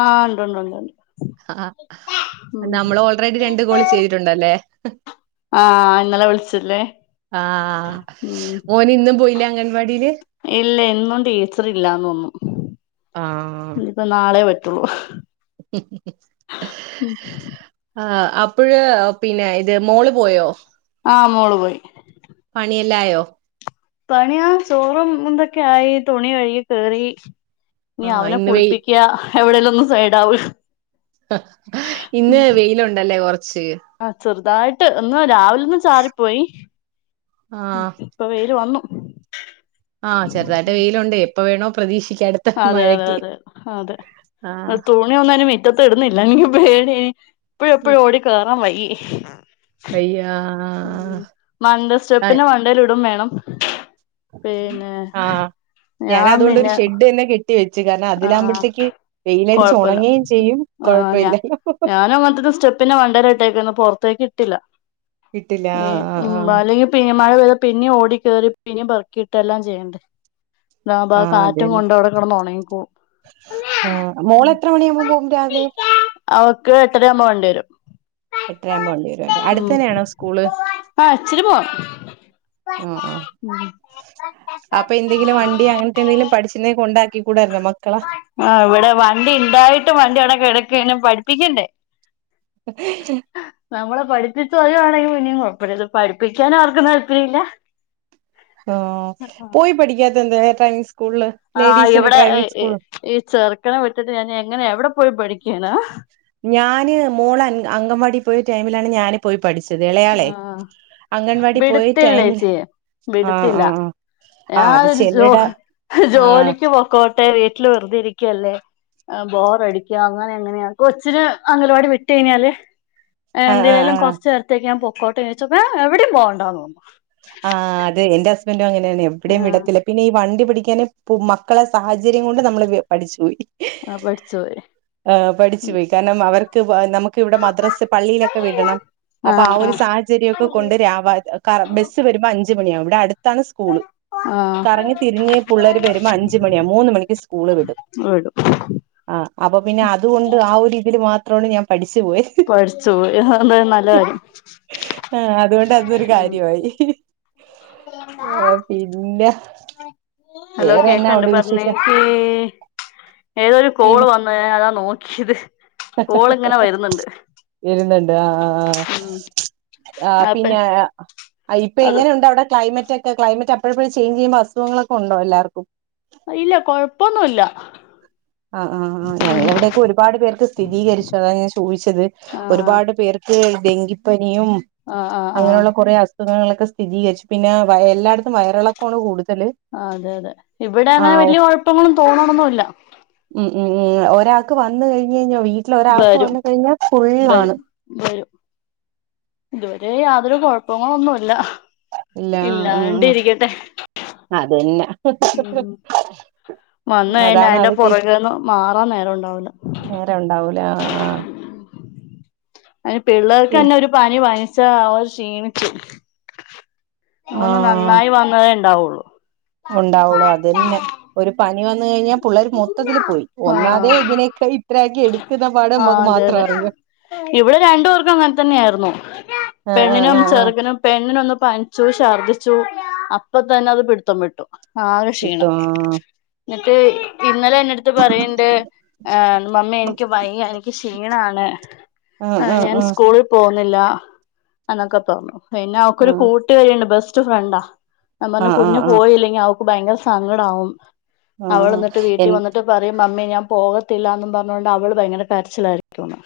ആഹ് ഉണ്ട് ഉണ്ട് ആഹ് നമ്മൾ ഓൾറെഡി രണ്ട് കോള് ചെയ്തിട്ടുണ്ടല്ലേ ആഹ് ഇന്നലെ വിളിച്ചല്ലേ ആഹ് മോൻ ഇന്നും പോയില്ല അംഗൻവാടിയില് ഇല്ല ഇന്നും ടീച്ചർ ഇല്ലാന്ന് തോന്നു ആഹ് ഇനി നാളെ പറ്റുള്ളു ആഹ് അപ്പോഴ പിന്നെ ഇത് മോള് പോയോ ആഹ് മോള് പോയി പണിയല്ലാ ആയോ പണിയാ ചോറും ഇന്തൊക്കെ ആയി തുണി കഴുകി കേറി ഇനി ആഹ് അവനെ ഇന്ന് വെയി കുളിപ്പിക്ക എവിടെലും ഒന്നും സൈഡ ആവ ഇന്ന് വെയിലുണ്ടല്ലേ കൊറച്ച് ചെറുതായിട്ട് ഇന്ന് രാവിലെന്ന് ചാറിപ്പോയി ആഹ് ഇപ്പൊ വെയല് വന്നു ആഹ് ചെറുതായിട്ട് വെയിലൽ ഉണ്ട് എപ്പൊ വേണോ പ്രതീക്ഷിക്കാ അതെ അതെ അതെ അതെ തു ആഹ് തുണി ഒന്നും മുറ്റത്തു ഇടുന്നില്ല ഇനി എനിക്ക് പേടി എപ്പഴ എപ്പോഴും ഓടി കയറാൻ വയ വയ്യാ മൺണ്ടെ സ്റ്റെപ്പിന് മൺണ്ടേൽ ഇടും വേണം പിന്നെ ഞാൻ അതുകൊണ്ടൊരു ഷെഡ് തന്നെ കെട്ടി വെച്ചു കാരണം ആഹ് അതിലാകുമ്പോഴത്തേക്ക് വെയിയിലടച്ച് കൊഴപ്പല്ല ഉണങ്ങുകയും ചെയ്യും ആഹ് ഞ കൊഴപ്പമില്ലല്ലോ ഞാനൻ ങ്ങനത്ത സ്റ്റെപ്പിനെ മണ്ടല ഇട്ടേക്കന്ന പുറത്തേക്ക് ഇട്ടില്ല [inaudible] ആഹ് ആഹ് അല്ലെങ്കിൽ പിന്ന മഴ പെയ്ത പിന്നെയും ഓടി കയറി പിന്നേ പറുക്കിയിട്ട് എല്ലാം ചെയ്യണ്ടേ താകുമ്പോ ആഹ് ആ ആഹ് കാറ്റും അതന്നെ കൊണ്ട അവിടെ കിടന്ന് ഉണങ്ങിക്കോ ആഹ് മോള് എത്ര മണിയാവുമ്പോ പോകും രാവിലെ അവക്ക് എട്ടര ആവുബോ വണ്ടി വരും എട്ടരവുബോ വണ്ടി വരും ഉം അടുത്തന്നെയാണോ സ്കൂള് ആഹ് ഇചിരി പോണം ആ ആ ഉം അപ്പൊ എന്തെങ്കിലും വണ്ടി അങ്ങനത്തെ എന്തെങ്കിലും പഠിച്ച്നാകില് കൊണ്ടാക്കി കൂടാരുന്നോ മക്കളാ ആഹ് ഇവിടെ വണ്ടി ഉണ്ടായിട്ടും വണ്ടി അവിടെ കിടകെണ് പഠിപ്പിക്കണ്ടേ [inaudible] നമ്മളെ പഠിപ്പിച്ചിട്ട് തരുവാണെങ്കിൽ പിന്നെ കുഴപ്പല്ല പഠിപ്പിക്കാന് ആർക്കും താല്പര്യം ഇല്ല ആഹ് പോയി പഠിക്കാത്ത എന്ത ട്രൈവിങ് സ്കൂളില് ആഹ് ലേഡീസിന്റെ ഇവിടെ ഡ്രൈവിംഗ് സ്കൂള് ഈ ചെറുക്കണ വിട്ടിട്ട് ഞാൻ എങ്ങനെ എവിടെ പോയി പഠിക്കാന ഞാന് മോള അങ്കൻവാടി പോയ ടൈമിലാണ് ഞാൻ പോയി പഠിച്ചത് ഇളയാളെ ആ അംഗൻവാടി പോയി വിടത്തില്ല ടൈമിൽ ചേച്ചി ആഹ് വിടത്തില്ല ആഹ് ഞാനൊരു ആ ജോലിക്ക് പോക്കോട്ടെ വീട്ടിൽ വെറുതെ ഇരിക്കല്ലേ ബോറടിക്കുക അങ്ങനെ എങ്ങനെയ കൊച്ചിന് അംഗലവാടി വിട്ട് കഴിഞ്ഞാല് ആ ആ ആ എന്തിനെങ്കിലും കുറച്ച് നേരത്തേക്ക് ഞാൻ പൊക്കോട്ട ചോയിച്ചപ്പോ എഹ് എവിടെയും പോണ്ടന്ന് പറഞ്ഞു ആഹ് അത് എന്റെ ഹസ്ബന്ഡും അങ്ങനെയാണ് എവിടെയും പറഞ്ഞു വിടത്തില്ല പിന്നെ ഈ വണ്ടി പിടിക്കാനൻ മക്കള സാഹചര്യം കൊണ്ട് നമ്മള് പഠിച്ചുപോയി ആ പഠിച്ചു പോയി ആഹ് പഠിച്ചു ഉം പോയി കാരണം അവർക്ക് നമുക്ക് ഇവിടെ മദ്രസ്സ് പള്ളിയിലൊക്കെ വിടണം ആഹ് അപ്പൊ ആ ഒരു ആഹ് സാഹചര്യക്കെ കൊണ്ട് രാവ ബസ് വരുമ്പോ അഞ്ച് മണിയാവും ഇവിടെ അടുത്താണ് സ്കൂള് ആഹ് കറങ്ങി തിരിഞ് പിള്ളര് വരുമ്പോ അഞ്ച് മണിയാവും മൂന്ന് മണിക്ക് സ്കൂള് വിടും വീടും ആഹ് അപ്പൊ പിന്നെ അതുണ്ട് ആ ഒരു ഇതില് മാത്രാണ് ഞാൻ പഠിച്ച് പോ പഠിച്ചു പോയി അത് നല്ലകാര്യം. ആഹ് അതൊണ്ട് അതൊരു കാര്യൊയി. ആഹ് പിന്നെ ഹലോ വേറെ എന്നാ കേക്കണ്ട് ഉണ്ട് പറഞ്ഞേ വിശേഷം ക്കേ ഏതൊരു കോള് വന്ന് ഞാനതാ നോക്ക്യത്. വെര്ന്ന്ണ്ട് ആഹ് ആഹ് ആഹ് ആഹ് ഉം ആഹ് ആപ്പ പിന്നെ ആഹ് ഇപ്പൊ അത് എങ്ങനെയുണ്ട് അവടെ ക്ലൈമറ്റൊക്കെ ക്ലൈമറ്റ് അപ്പഴത്തെക്ക് ചേഞ്ച് ചെയ്യു [unintelligible] അസുഖങ്ങളൊക്കെണ്ടോ എല്ലാർക്കും ഇല്ല കൊഴപ്പൊന്നുല്ല ആഹ് ആഹ് ഞങ്ങളെവടെക്കെ ഒരുപാട് പേർക്ക് സ്ഥിരീകരിച്ചു അതാണ് ഞാൻ ചോയ്ച്ചത് ആഹ് ഒരുപാട് പേർ ക്ക് ഡെങ്കിപ്പനിയും ആഹ് ആഹ് ആഹ് അങ്ങനെയുള്ള കൊറെ അസ് സുഖങ്ങളൊക്കെ സ്ഥിരീകരിച്ചു പിന്നെ വയ എല്ലായിടത്തും വയറിളക്ക്വാണ് കൂടുതല് ആഹ് അതെ യതെ ഇവടെ അങ്ങനെ ആഹ് വെല്ല്യെ കൊഴപ്പങ്ങളും തോന്നണൊന്നുല്ല. ഉം ഉം ഉം ഒരാക്ക് വന്ന് കഴിഞ്ഞഴിഞ്ഞ വീട്ടില് ഒരാൾക്ക് വന്ന് കഴിഞ്ഞാ ഫുള്ളാണ്. തെരെ ഇതുവരെ യാതൊരു കൊഴപ്പങ്ങളൊന്നുല്ല. ഇല്ലാണ്ടിരിക്കട്ടെ. അതെന്നെ ഉം വന്നയ്ഞ്ഞ അതാണ് അയ്ന്റെ അത് കേ പൊറകേന്ന് മാറാൻ നേരോണ്ടാവില്ല. നേരം ഉണ്ടാവൂല ആഹ് ആഹ്. അയ്ന് ആഹ് പിള്ളേർക്കെന്നെ ഒരു പനി പനിച്ചാ അവർ ക്ഷീണിച്ചു. ഒന്ന് നന്നായി വന്നതേ ണ്ടാവൊള്ളു. ഉണ്ടാവൊള്ളൂ അതെന്നെ ഒരു പനി വന്ന് കഴിഞ്ഞാ പുള്ളാര് മൊത്തത്തില് പോയി ഒന്നാമതെ ആഹ് ഇതിനെക്കെ ഇത്രക്കി എട് ക്ക്ന്ന പാട് അമ്മക്ക് മാത്രേ അറിയൂ. ഇവടെ രണ്ട് പേർക്കും അങ്ങൻതന്നായിരുന്നു ആ ആ പെണ്ണിനും ആ ആ ചെർക്കനും പെണ്ണിനൊന്ന് പനിച്ചു ശർദിച്ചു അപ്പതെന്നത് പിടിത്തം വിട്ടു ആകെ ക്ഷീണം. ഇട്ടോ ന്നിട്ട് ഇന്നലെ എന്നെട്ത്ത് പറീണ്ട് ഏഹ് മമ്മി എനിക്ക് വയ്യ എനിക്ക് ക്ഷീണാണ്. ഉം ഉം ഉം പോന്നില്ല എന്നൊക്കെ പർഞ്ഞു. പിന്നെ അവക്കൊരു കൂട്ടുകാരിണ്ട് ബെസ്റ്റ് ഫ്രണ്ടാ. ഞാം ആ ആ പർഞ്ഞു കുഞ്ഞ് ആ പോയില്ലെങ്കി അവക്ക് ഭയങ്കര സങ്കടാകും ആ അവളന്നിട്ട് എ വീട്ടി വന്നി ട്ട് പറിം മമ്മി ഞാൻ പോവത്തില്ലന്നും പർഞ്ഞോണ്ട് അവള് ഭയങ്കര കരച്ചിലായിരിക്കുന്ന്.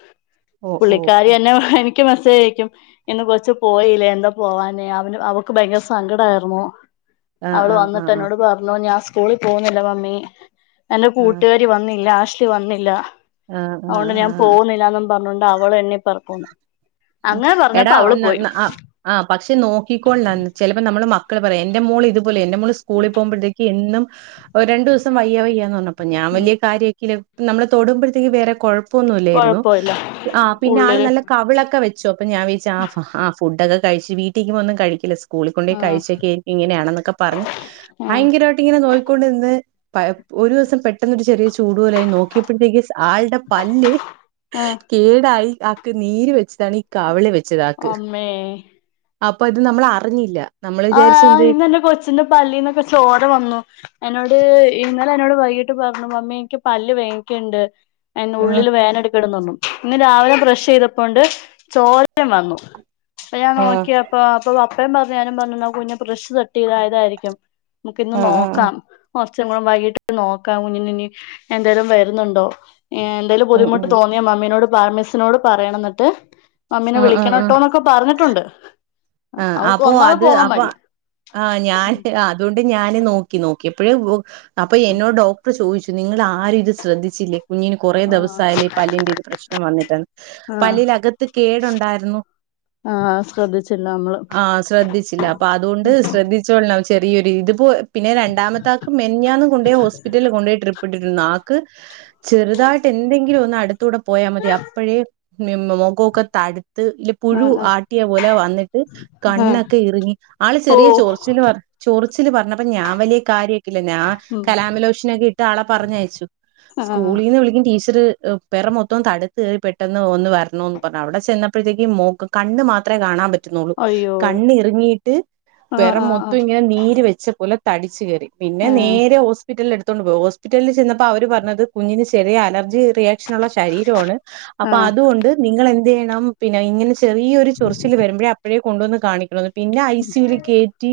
ഓ ഓ പുള്ളിക്കാരി ഓ എന്നെ എനിക്ക് മെസ്സേജയക്കും. ഇന്ന് കൊച്ച് പോയില്ലേ എന്താ പോവാഞേ അവന് അവക്ക് ഭയങ്കര സങ്കടായിര്ന്നു. ആ അവള് ആ ആ വന്ന്ട്ട് ആ എന്നോട് പർഞ്ഞു ഞാൻ സ്കൂളിൽ പോവുന്നില്ല മമ്മി എന്റെ ആ കൂട്ടുകാര് രി വന്നില്ല ആഷ്‌ലി വന്നില്ല ആ അഓണ്ട് ഞാം ആ പോന്നില്ലാന്നും പർഞ്ഞോണ്ട് അവളെന്നെ പറക്കൂന്ന് അങ്ങനെ പർഞ്ഞപ്പോ അവള് പോയി. ആഹ് പക്ഷെ നോക്കിക്കോളൻ ന്നൻ ചെലപ്പോ നമ്മള് മക്കള് പറയാ എൻ്റെ മോള് ഇത് പോലെ എന്റെ മോള് ഉം സ്കൂളി പോവുമ്പഴത്തേക്ക് എന്നും ഒ രണ്ടൂസം വയ്യ വയ്യ ന്ന് പർഞ്ഞ പ്പൊ ഞാം ഉം വെല്ല്യ കാര്യക്കില്ല നമ്മള് തൊടുമ്പഴത്തേക്ക് വേറെ കൊഴ് പ്പൊന്നുല്ലേര്ന്നു കൊഴപ്പമില്ല ആഹ് പിന്നെ ആള് ഉള്ളില് നല്ല കവിളൊക്കെ വെ ച്ചു അപ്പോ ഞാൻ വിച്ചു ആ ആ ഫു ഡൊക്കെ കഴിച്ച് വീട്ടീക്കുമോ ഒന്നും കഴിക്കില്ല സ്ക്കൂളി കൊണ്ടോയ് ആഹ് കഴിച്ചൊക്കെയ് ഇങ്ങനെയാണെന്നൊക്കെ പർഞ്ഞ് ആഹ് ഭയങ്കരയിട്ട് ഇങ്ങനെ നോക്കിക്കോണ്ട് നിന്ന് പ ഒരോസം പെട്ടെന്നൊരു ചെറിയ ചൂടു പോലായി നോക്കിയപ്പഴത്തേക്ക് ആൾടെ പല്ല് ആഹ് കേടായി ആക്ക് നീര് വെച്ചതാണ് ഈ കവ്ള് വെ ച്ചതാക്ക് അമ്മേ അപ്പൊ ഇത് നമ്മളറിഞ്ഞില്ല. ആഹ് ഇന്നെന്റെ കൊച്ചിന്റെ പല്ലീന്നൊക്കെ ചോര വന്നു. എന്നോട് ഇന്നലെ എന്നോട് വൈകീട്ട് പർഞ്ഞു മമ്മീ ൻക്കി പല്ല് വേങ്ങിക്ണ്ട്. അയ്ന് ആ ഉള്ളില് വേനെട്ക്ക്ണ്ട്ന്നർഞ്ഞു ഇന്ന് രാവിലെ ബ്രഷെയ്തപ്പോണ്ട് ചോരേം വന്നു അപ്പ ഞാൻ ആ നോക്കിയ അപ്പ അപ്പൊ അപ്പയും പർഞ്ഞു ഞാനും പർഞ്ഞു ന്നാ കുഞ്ഞ് ബ്രെഷ് തട്ടിയതാ യതായിരിക്കും മുക്ക് ഇന്ന് ആ ആ ആ നോക്കാം കൊറച്ചും കൂടെ വൈകിട്ട് നോക്കാം കുഞ്ഞിന് ഇനി എന്തേലും വെര്ന്ന്ണ്ടോ ഏഹ് എന്തേലും ബുദ്ധിമുട്ട് തോന്ന് ഞാ മമ്മിനോട് പർ മിസ്സ്നോട് പറയണം ന്ന്ട്ട് മമ്മിനെ ആ ആ വിളിക്കണംട്ടൊന്നൊക്കെ പറഞ്ഞിട്ടുണ്ട് ആഹ് അവക്ക് അപ്പോ ഒന്നാമത് അത് പോകാൻ അപ്പൊ മടിയാ ആഹ് ഞാൻ ആ തോണ്ട് ഞാന് നോക്കി നോക്കിയപ്പഴ് വോ അപ്പൊ എന്നോട് ഡോക്ടർ ചോയ്ച്ചു നിങ്ങൾ ആരും ഇത് ശ്രദ്ധിച്ചില്ലേ കുഞ്ഞിന് കൊറേ ആഹ് ദിവസായാല്ലോ ഈ പല്ലിന്റെ ഇത് പ്രശ്നം വന്നിട്ടെന്ന് ആഹ് പല്ലിലകത്ത് കേടുണ്ടായ്ര്ന്നു ആഹ് ശ്രെദ്ധിച്ചില്ല നമ്മള് ആഹ് ശ്രെദ്ധിച്ചില്ല അപ്പൊ അതോണ്ട് ശ്രദ്ധിച്ചോൾണം ചെറിയൊരു ഇത് പോ പിന്നെ രണ്ടാമത്തെ ആക്ക് മെനെഞ്ഞാന്ന് കൊണ്ടോയി ഹോസ്പിറ്റൽല് കൊണ്ടോയി ട്രിപ്പ് ഇട്ടിരുന്നു ആക്ക് ചെർതായിട്ട് എന്തെങ്കിലും ഒന്ന് അട്ത്തൂടെ പോയാ മതി അപ്പഴേ മും മുഖാെക്കെ തട്ത്ത് ല് പുഴു ആഹ് ആഹ് ആട്ടിയ പോലെ വന്നി ആഹ് കണ്ണൊക്കെ ഇറ്ങ്ങി ആള് ഓ ചെറിയ ചൊറ്ച്ചില് പ ചൊറിച്ചില് പറഞ്ഞപ്പം ഞാൻ വലിയ കാര്യക്കില്ല ഞാ ഉം കലാമിലോഷനൊക്കെ ഇട്ട് ആളെ പറഞ്ഞയച്ചു ആഹ് സ്കൂളിന്ന് വിളിക്കും ടീച്ചറ് പെറം മൊത്തോം തട്ത്ത് പെട്ടെന്ന് ഒന്ന് വരണാേന്നും പർഞ്ഞ് അവിടെ ചെന്നപ്പെഴ്ത്തേക്ക് മോക് കണ്ണ് മാത്രെ കാണാം പ റ്റുന്നൊള്ളു അയ്യോ കണ്ണിർങ്ങിയിട്ട് ആഹ് പെറം ആഹ് മൊത്തും ആഹ് ഇങ്ങെനെ നീര് വെച്ച പോലെ തടിച്ച് കേറി പിന്നെ ആഹ് നേരെ ഹോസ്പിറ്റൽല് എട്ത്തോണ്ട് പോയി ഹോസ്പിറ്റൽല് ചെന്നപ്പോ അവര് പർഞ്ഞത് കുഞ്ഞിന് ചെറിയ അലർജി റിയ ക്ഷൻ ഉള്ള ശരീരവാണ് അപ്പൊ ആഹ് അതുകൊണ്ട് നിങ്ങളെന്തെയ്യെണം പിന്നെ ഇങ്ങെനെ ചെറിയൊര് ചൊറിച്ചില് വരുമ്പഴേ അപ്പെഴേ കൊണ്ടുവന്ന് കാണിക്കണംന്ന് പിന്നെ ഐ സി യുല് കേറ്റി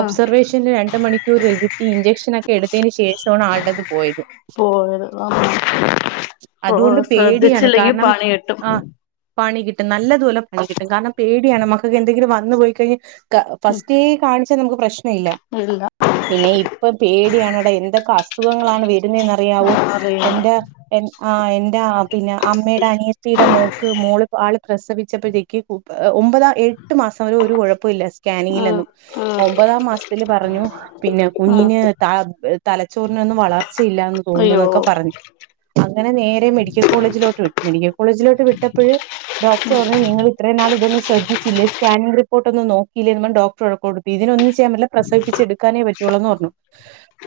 ആഹ് രണ്ട് മണിക്കൂറ് ഇര്ത്തി ഇഞ്ചക്ഷ നെക്കെ എട്ത്തേന് ശേഷാണ് ആള്ടെത് പോയത് പോയത് അമ്മോ ഓ അത്കൊണ്ട് പേടിയാണ് ശ്രദ്ധിച്ചില്ലെങ്കി കാരണം പണി കിട്ടും ആഹ് പണി കിട്ടും നല്ലത് പോലെ പണി കിട്ടും കാരണം പേടിയാണ് മക്കക്ക് എന്തെങ്കിലും വന്നു പോയി കഴിഞ്ഞാ ക ഉം ഫസ്റ്റേ കാണിച്ചാ നമുക്ക് പ്രശ്ന ഇല്ല പിന്നെ ഇപ്പം പേടിയാണെട എന്തെക്കെ അസുഖങ്ങളാണ് വരുന്നേന്നറിയാവോ അറിയില്ല എന്റെ എൻ ആഹ് എന്റാ പിന്നെ അമ്മേടെ അനിയത്തീടെ മോക്ക് മോള് ആള് പ്രസവിച്ചപ്പഴ്ത്തേക്ക് ഒമ്പത എട്ട് മാസം വരെ ഒരു കൊഴപ്പാെല്ല ഉം സ്കാനിങ്ങിലെന്നും ഉം ഒമ്പതാം മാസ്ത്തില് പറഞ്ഞു പിന്നെ ഉം കുഞ്ഞിന് ത തലച്ചോറിനൊന്നും വളർ ച്ച ഇല്ലാന്ന് അയ്യോ തോന്നുന്നൊക്കെ പറഞ്ഞു അങ്ങെനെ നേരെ മെഡിക്കൽ കോളേജിലോട്ട് വിട്ടു മെഡിക്കൽ കോളേജിലോട്ട് വിട്ടപ്പഴ് ഡോക്ടർ പറഞ്ഞു നിങ്ങൾ ഇത്രയും നാൾ ഇതൊന്നും ശ്രദ്ധിച്ചില്ലേ സ്കാനിംഗ് റിപ്പോട്ടൊന്നും നോക്കിയില്ലേന്നും പർഞ്ഞ് ഡോക്ടറ് വഴക്കാെട്ത്ത് ഇതിനൊന്ന് ചെയ്യാൻ പറ്റില്ല പ്രസവിപ്പിച്ചെട്ക്കാനേ പറ്റാെള്ളൂന്ന് പർഞ്ഞു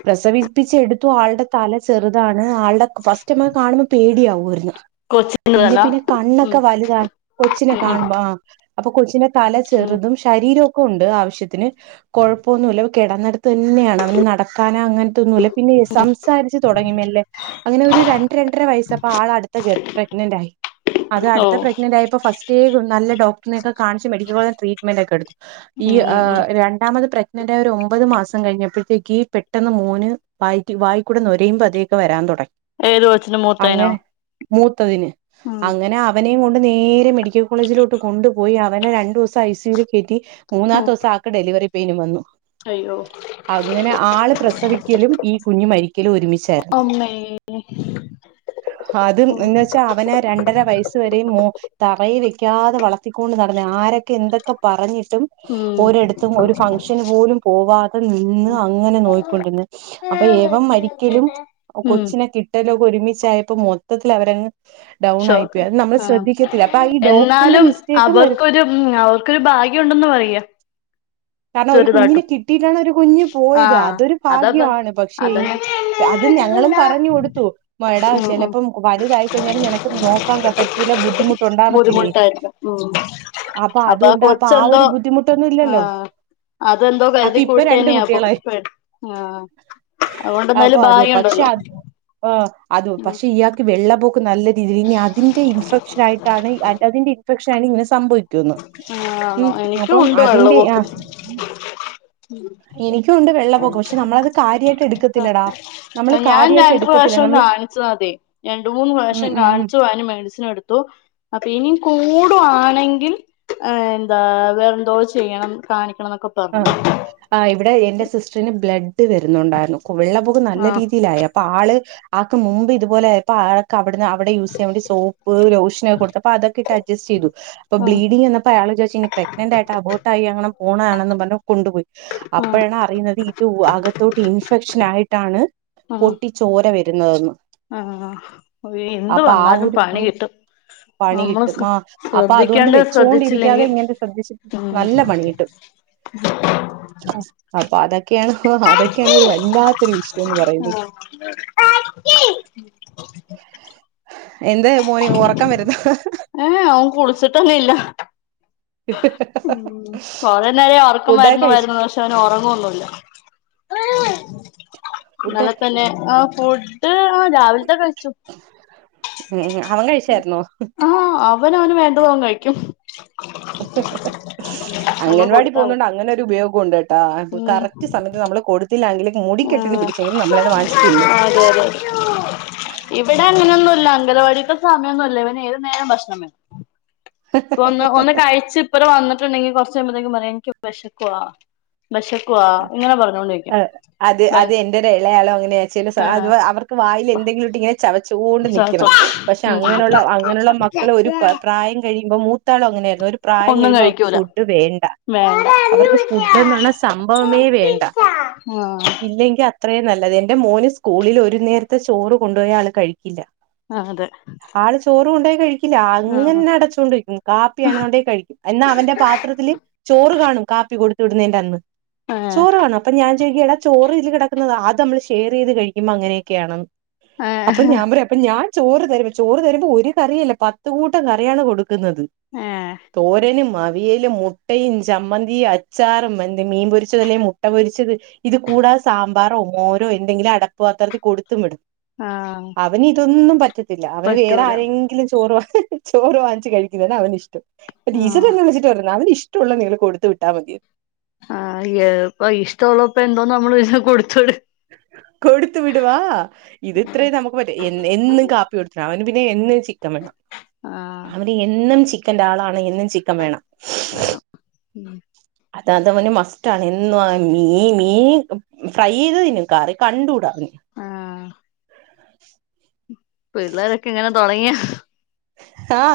പ്രസവിപ്പിച്ച് എട്ത്തു ആൾടെ തല ചെറ്താണ് ആൾടെ ഫസ്റ്റമ്മക്ക് കാണ്‌മ്പ പേടിയാവു ആയിര്ന്ന് കൊച്ചിന് പിന്നെ തല പിന്നെ ഉം കണ്ണൊക്കെ വലുതാ കൊച്ചിനെ ഉം ഉം കാണുമ്പോ ആഹ് അപ്പൊ കൊച്ചിനെ തല ഉം ചെറ്തും ശരീരവൊക്കെ ഉണ്ട് ആവശ്യത്തിന് കൊഴപ്പവൊന്നുല്ല കിടന്നെടെത്ത് തന്നെയാണ് അവന് നടക്കാനോ അങ്ങൻത്തൊന്നുല്ലാ പിന്നെ സംസാരിച്ച് തൊടെങ്ങി മെല്ലേ അങ്ങനെ ഒര് രണ്ട് രണ്ടെര വയസ്സ് അപ്പ ആളട്ത്തെ ഗർ പ്രഗ്നന്റായി അത് ഓ അട്ത്ത പ്രഗ്നന്റായപ്പോ ഫസ്റ്റേ നല്ല ഡോക്ടറിനൊക്കെ കാണ് [unintelligible] പോലെ ട്രീറ്റ്മെന്റാെക്കെയെട്ത്തു ഈ ഉം ഉം ഉം ആഹ് രണ്ടാമത് പ്രഗ്നന്റായ് ഒര് ഒമ്പത് മാസം കഴിഞ്ഞപ്പഴ്ത്തേക്കീ പെട്ടെന്ന് മോന് വായി വായിക്കൂടെ നുരയും പതയൊക്കെ വരാൻ താെടെ ഏത് കൊച്ചിന് മൂത്തേനോ അങ്ങെനെ മൂത്തതിന് ഉം അങ്ങെനെ അ വനേയും കൊണ്ട് നേരെ മെഡിക്കൽ കോളേജിലോട്ട് കൊണ്ടുപോയി അവനെ രണ്ടൂസം ഐസുവിയിൽ കേറ്റി മൂന്നാമത്തെ ഉം ദിവസം ആക്ക് ഡെലിവെറി പെയിനും വന്നു അയ്യോ അങ്ങനെ ആള് പ്രസവിക്കലും ഈ കുഞ്ഞു മരിക്കലും ഒരുമിച്ചായിരുന്നു. ഉ [inaudible] അതും എന്നുവെച്ചാ അവനെ രണ്ടര വയസ്സുവരെ മോ തറയിൽ വയ്ക്കാതെ വളർത്തി കൊണ്ട് നട ആരൊക്കെ എന്തൊക്കെ പറഞ്ഞിട്ടും ഉം ഒരിടത്തും ഒരു ഫങ്ഷന് പോലും പോവാതെ നിന്ന് ഉം അങ്ങനെ നോയിക്കൊണ്ടിരുന്നു അപ്പൊ ഏവം മരിക്കലും ഉം കൊച്ചിനെ കിട്ടലൊക്കെ ഒരുമിച്ചായപ്പോ മൊത്തത്തിൽ അവരങ്ങു ഡൗൺ ആയി ഷോക്ക് പോയി അത് നമ്മൾ ആ ശ്രദ്ധിക്കത്തില്ല അപ്പ ഈ ഡോക്ടറിന്റെ എന്നാലും മിസ്റ്റേക്കും വര അവർക്കൊരു ഉം അവർക്കൊരു ഭാഗ്യം ഉണ്ടെന്ന് പറയാ കാരണം ഒരു കുഞ്ഞിനെ ചെറുതായിട്ടും കിട്ടിയിട്ടാണ് ഒരു കുഞ്ഞ് പോയത് ആഹ് അതൊരു അതത് ഭാഗ്യമാണ് പക്ഷെ അതന്നെ എങ്കി അത് ഞങ്ങളും പറഞ്ഞു കൊടുത്തു എടാ ഉം ഉം ചിലപ്പോം വലുതായിക്കഴിഞ്ഞാലും നിനക്ക് നോക്കാൻ ക പറ്റുള്ള ബുദ്ധിമുട്ടുണ്ടാവത്തില്ലേ ബുദ്ധിമുട്ടായിരുന്നു ഉം അപ്പൊ അതുകൊണ്ട് അപ്പൊ ആ ഒരു ബുദ്ധിമുട്ടൊന്നും ഇല്ലല്ലോ ആഹ് അതെന്തോ കരുതി ആക്ക് ഇപ്പൊ രണ്ട് കൂട്ടിന്നെയാപ്പൊ കുട്ടികളായി ആ അപ്പൊ അതുകൊണ്ടന്താലും അത് പക്ഷെ ഭാഗ്യയുണ്ടല്ലോ അത് ആഹ് അത് പക്ഷെ ഇയാകു വെള്ള ബോ നല്ല രീതിയി ഇനി അതിന്റെ ഇൻഫെക്ഷൻ ആയിട്ടാണ് അതിന്റെ ഇൻഫെക്ഷൻ ആണ് ഇങ്ങനെ സംഭവിച്ചത് ആഹ് ഉ ആണോ എനിക്കും അപ്പം ഉണ്ട് അതിന്റെ ആ വെള്ളപൊക്ക് എനിക്കുണ്ട് വെള്ള പോക്ക് പക്ഷെ നമ്മളത് കാര്യമായിട്ട് എടുക്കത്തില്ലടാ ആ നമ്മള് ഞാൻ കാര്യായിട്ട് രണ്ട എടുക്കത്തില്ല പ്രവിഷം നമ്മൾ കാണിച്ചത് അതെ രണ്ട മൂന്ന് ഉം വർഷം ഉം ഉം കാണിച്ചു മെഡിസിൻ എടുത്തു അപ്പൊ ഇനിയും കൂടുവാണെങ്കിൽ എന്താ വേറെന്തോ ചെയ്യണം കാണിക്കണൊന്നൊക്കെ പറഞ്ഞു ആ ഇവിടെ എൻന്റെറെ സിസ്റ്ററിന് ബ്ലഡ് വരുന്നുണ്ടായിരുന്നു വെള്ളപോക്ക് നല്ല ആഹ് രീതിയിലായി ആള് ആക്ക് മുമ്പ് ഇതുപോലെയായപ്പോ അവിടുന്ന്വിടെ യൂസ് ചെയ്യാൻ വേണ്ടി സോപ്പ്ലോ ഷനൊക്ക കൊടുട്ടപ്പോ അതൊക്കെ ഇട്ട് അ്ജസ്റ്റ് ചെയ്തു അപ്പൊ ആഹ് ബ്ലീഡിങ് വന്നാപ്പോയാ അയാള് വിചാരിച്ചു ഇനി പ്രഗ്നന്റ് ആയി്ട്ട് അബോട്ടായി അങ്ങെ പോണെന്ന് പറഞ്ഞു കൊണ്ടു പോയി. അപ്പോഴാണ് അറിയുന്നത് ഇത് അകത്തോട്ട് ഇൻഫെക്ഷൻ ആയിട്ടാണ് പൊട്ടി ചോര വരുന്നതെന്ന്. ആഹഹ് എന്ത് അപ്പൊ ആ വന്നാലും ഒരു പണി കിട്ടും. പണി നമ്മള് കിട്ടും ആഹ് അപ്പൊ അതുകൊണ്ട് ശ്രദ്ധിക്കേണ്ടത് വെച്ചോണ്ടിരിക്കാതെ ശ്രദ്ധിച്ചില്ലെങ്കിൽ ഇങ്ങനെ ശ്രദ്ധിച്ചിട്ട് ഉ നല്ല പണി കിട്ടും [unintelligible] അപ്പൊ അതൊക്കെയാണ് അതൊക്കെയാണ് ഒരു വല്ലാത്തൊരു വിഷയംന്ന് പറയുന്നത്. എന്ത്‌ മോനി ഉറക്കം വരുന്നോ ഏ ഓൻ കുളിച്ചിട്ടൊന്നും ഇല്ല. ഉ പോരേ നേരം ഫുഡൊക്കെ ഉറക്കവരുന്നു കഴിച്ചു വരുന്നു ഓന് ഉറങ്ങൊന്നുല്ല ഇ ഫുഡ് ന്നലെതന്നെ ആ ഫുഡ് രാവിലത്തെ കഴിച്ചു ഉം അവൻ കഴിച്ചായിരുന്നോ? ആഹ് അവന അവന് വേണ്ടതവൻ കഴിക്കും [inaudible] നമ്മള് അംഗൻവാടി കൊടുത്താ പോകുന്നോണ്ട് മതി അങ്ങനെരു ഉപയോഗ ണ്ട് കേട്ടാ ഉം കറക്റ്റ് സമയത്ത് നമ്മള് കൊടു- ങ്കില മുട കെട്ടിന് ആഹ് പിടിച്ചെങ്കിലും നമ്മളെ ന്ന് വാങ്ങിച്ചു തിന്നും അതെ അതെ അതെ ഇവിടെ അങ്ങനെയൊന്നുല്ല അംഗലവാടിത്തെ സമയമൊന്നുല്ല ഇവന് ഏത് നേരം ഭക്ഷണം വേണം ഇപ്പൊ ഒന്ന് ഒന്ന് കഴിച്ച് ഇപ്പറ വന്നിട്ടുണ്ടെങ്കി കുറച് കഴിയുമ്പഴത്തേക്കും പറയാ എനിക്ക് വിശക്കുവാ വിശക്കുവാ ഇങ്ങനെ പറഞ്ഞൊണ്ടിരിക്കും. അത് അത് എന്റെ ഒരു ഇളയാളും അങ്ങനെയാ ചില ആഹ് അവർക്ക് വായിൽ എന്തെങ്കിലും ഇട്ട് ഇങ്ങനെ ചത - ചോണ്ട് നിക്കണം പക്ഷെ ഉം അങ്ങനുള്ള അങ്ങനെയുള്ള മക്കള് ഒരു പ്രായം കഴിയുമ്പോ ത്താണോ അങ്ങനെയായിരുന്നു ഒരു പ്രായം ഒന്നും കഴിയുമ്പോ അവർക്ക് കഴിക്കൂല ഫുഡ് വേണ്ട വേണ്ട അവർക്ക് ഫുഡ്ന്ന് പറഞ്ഞ സം - ഒമേ വേണ്ട ഇല്ലെങ്കി അത്രേം നല്ലത് എന്റെ മോന് സ്കൂളില് ഒരു നേരത്തെ ചോറ് കൊണ്ടോയാ ആള് കഴിക്കില്ല ആഹ് അതെ ആള് ചോറ് കൊണ്ടോയ കഴിക്കില്ല ആഹ് അങ്ങനെ അടച്ചോണ്ട് വെയ്ക്കും കാപ്പിയാണൊന്നൊണ്ടെങ്കി കഴിക്കും എന്നാ അവന്റെ പാത്രത്തില് ചോറ് കാണും കാപ്പി കൊടുത്ത വിടുന്നേന്റന്ന് ഏഹ് ചോറു വേണം അപ്പൊ ഞാൻ ചോയ്ക്കും എടാ ചോറ് ഇതില് കെടക്കുന്നതാ അതമ്മള് ഷെയറെയ്ത് കഴിക്കുമ്പ അങ്ങനെയെക്കെയാണെന്ന് അപ്പം ഏഹ് ഞാം പറിം അപ്പൊ ഞാൻ ചോറ് തരുമ്പോ ചോറ് തരുമ്പോ ഒരു കറിയല്ല പത്ത് കൂട്ടം കറിയാണ് കൊടുക്കു ന്നത് ഏഹ് തോരനും അ വിയല്, മുട്ടയും, ചമ്മന്തിയും, അച്ചാറും, എന്ത മീൻ പൊരിച്ചത് അല്ലേ മുട്ട പൊരിച്ചത് ഇത് കൂടാതെ സാമ്പാറോ, മോരോ, എന്തെങ്കിലും അടപ്പുപാത്രത്തില് കൊടുത്തും വിടും ആഹ് അവനിതൊന്നും പറ്റത്തില്ല അവന് വേറെ പറ്റൂല ആരെങ്കിലും ചോറ് വാങ്ങി വാങ്ങിച്ച് കഴിക്ക്ന്നെതാ അവനിഷ്ടം പ്പൊ ആഹ് ടീച്ചറ് എന്നെ വിളിച്ചിട്ട് പറഞ്ഞു അവനിഷ്ടവൊള്ളെ നിങ്ങള് കൊടുത്ത് വിട്ടാ മതിയെന്ന് ആഹ് യോ ഇപ്പൊ ഇഷ്ടവൊള്ളെപ്പോ എന്തോന്ന് നമ്മള് കൊടുത്ത് വിടാ കൊടുത്ത് വിടു ആ ഇത് ഇത്രയും നമുക്ക് പറ്റു എന്നും കാപ്പി കൊടുത്തണം അവന് പിന്നെ എന്നും ചിക്ക വേണം ആ അവന് യെന്നും ചിക്കന്റെ ആളാണ് എന്നും ചിക്കൻ വേണം മ് അത അതവന് മസ്റ്റാണ് എന്നും മീ മീ ഫ്രൈയെയ്തത് തിന്നും കറി കണ്ടുടാ അവന് ആ [inaudible] പിള്ളേരൊക്കെങ്ങനെ തൊടങ്ങിയാ ആഹ്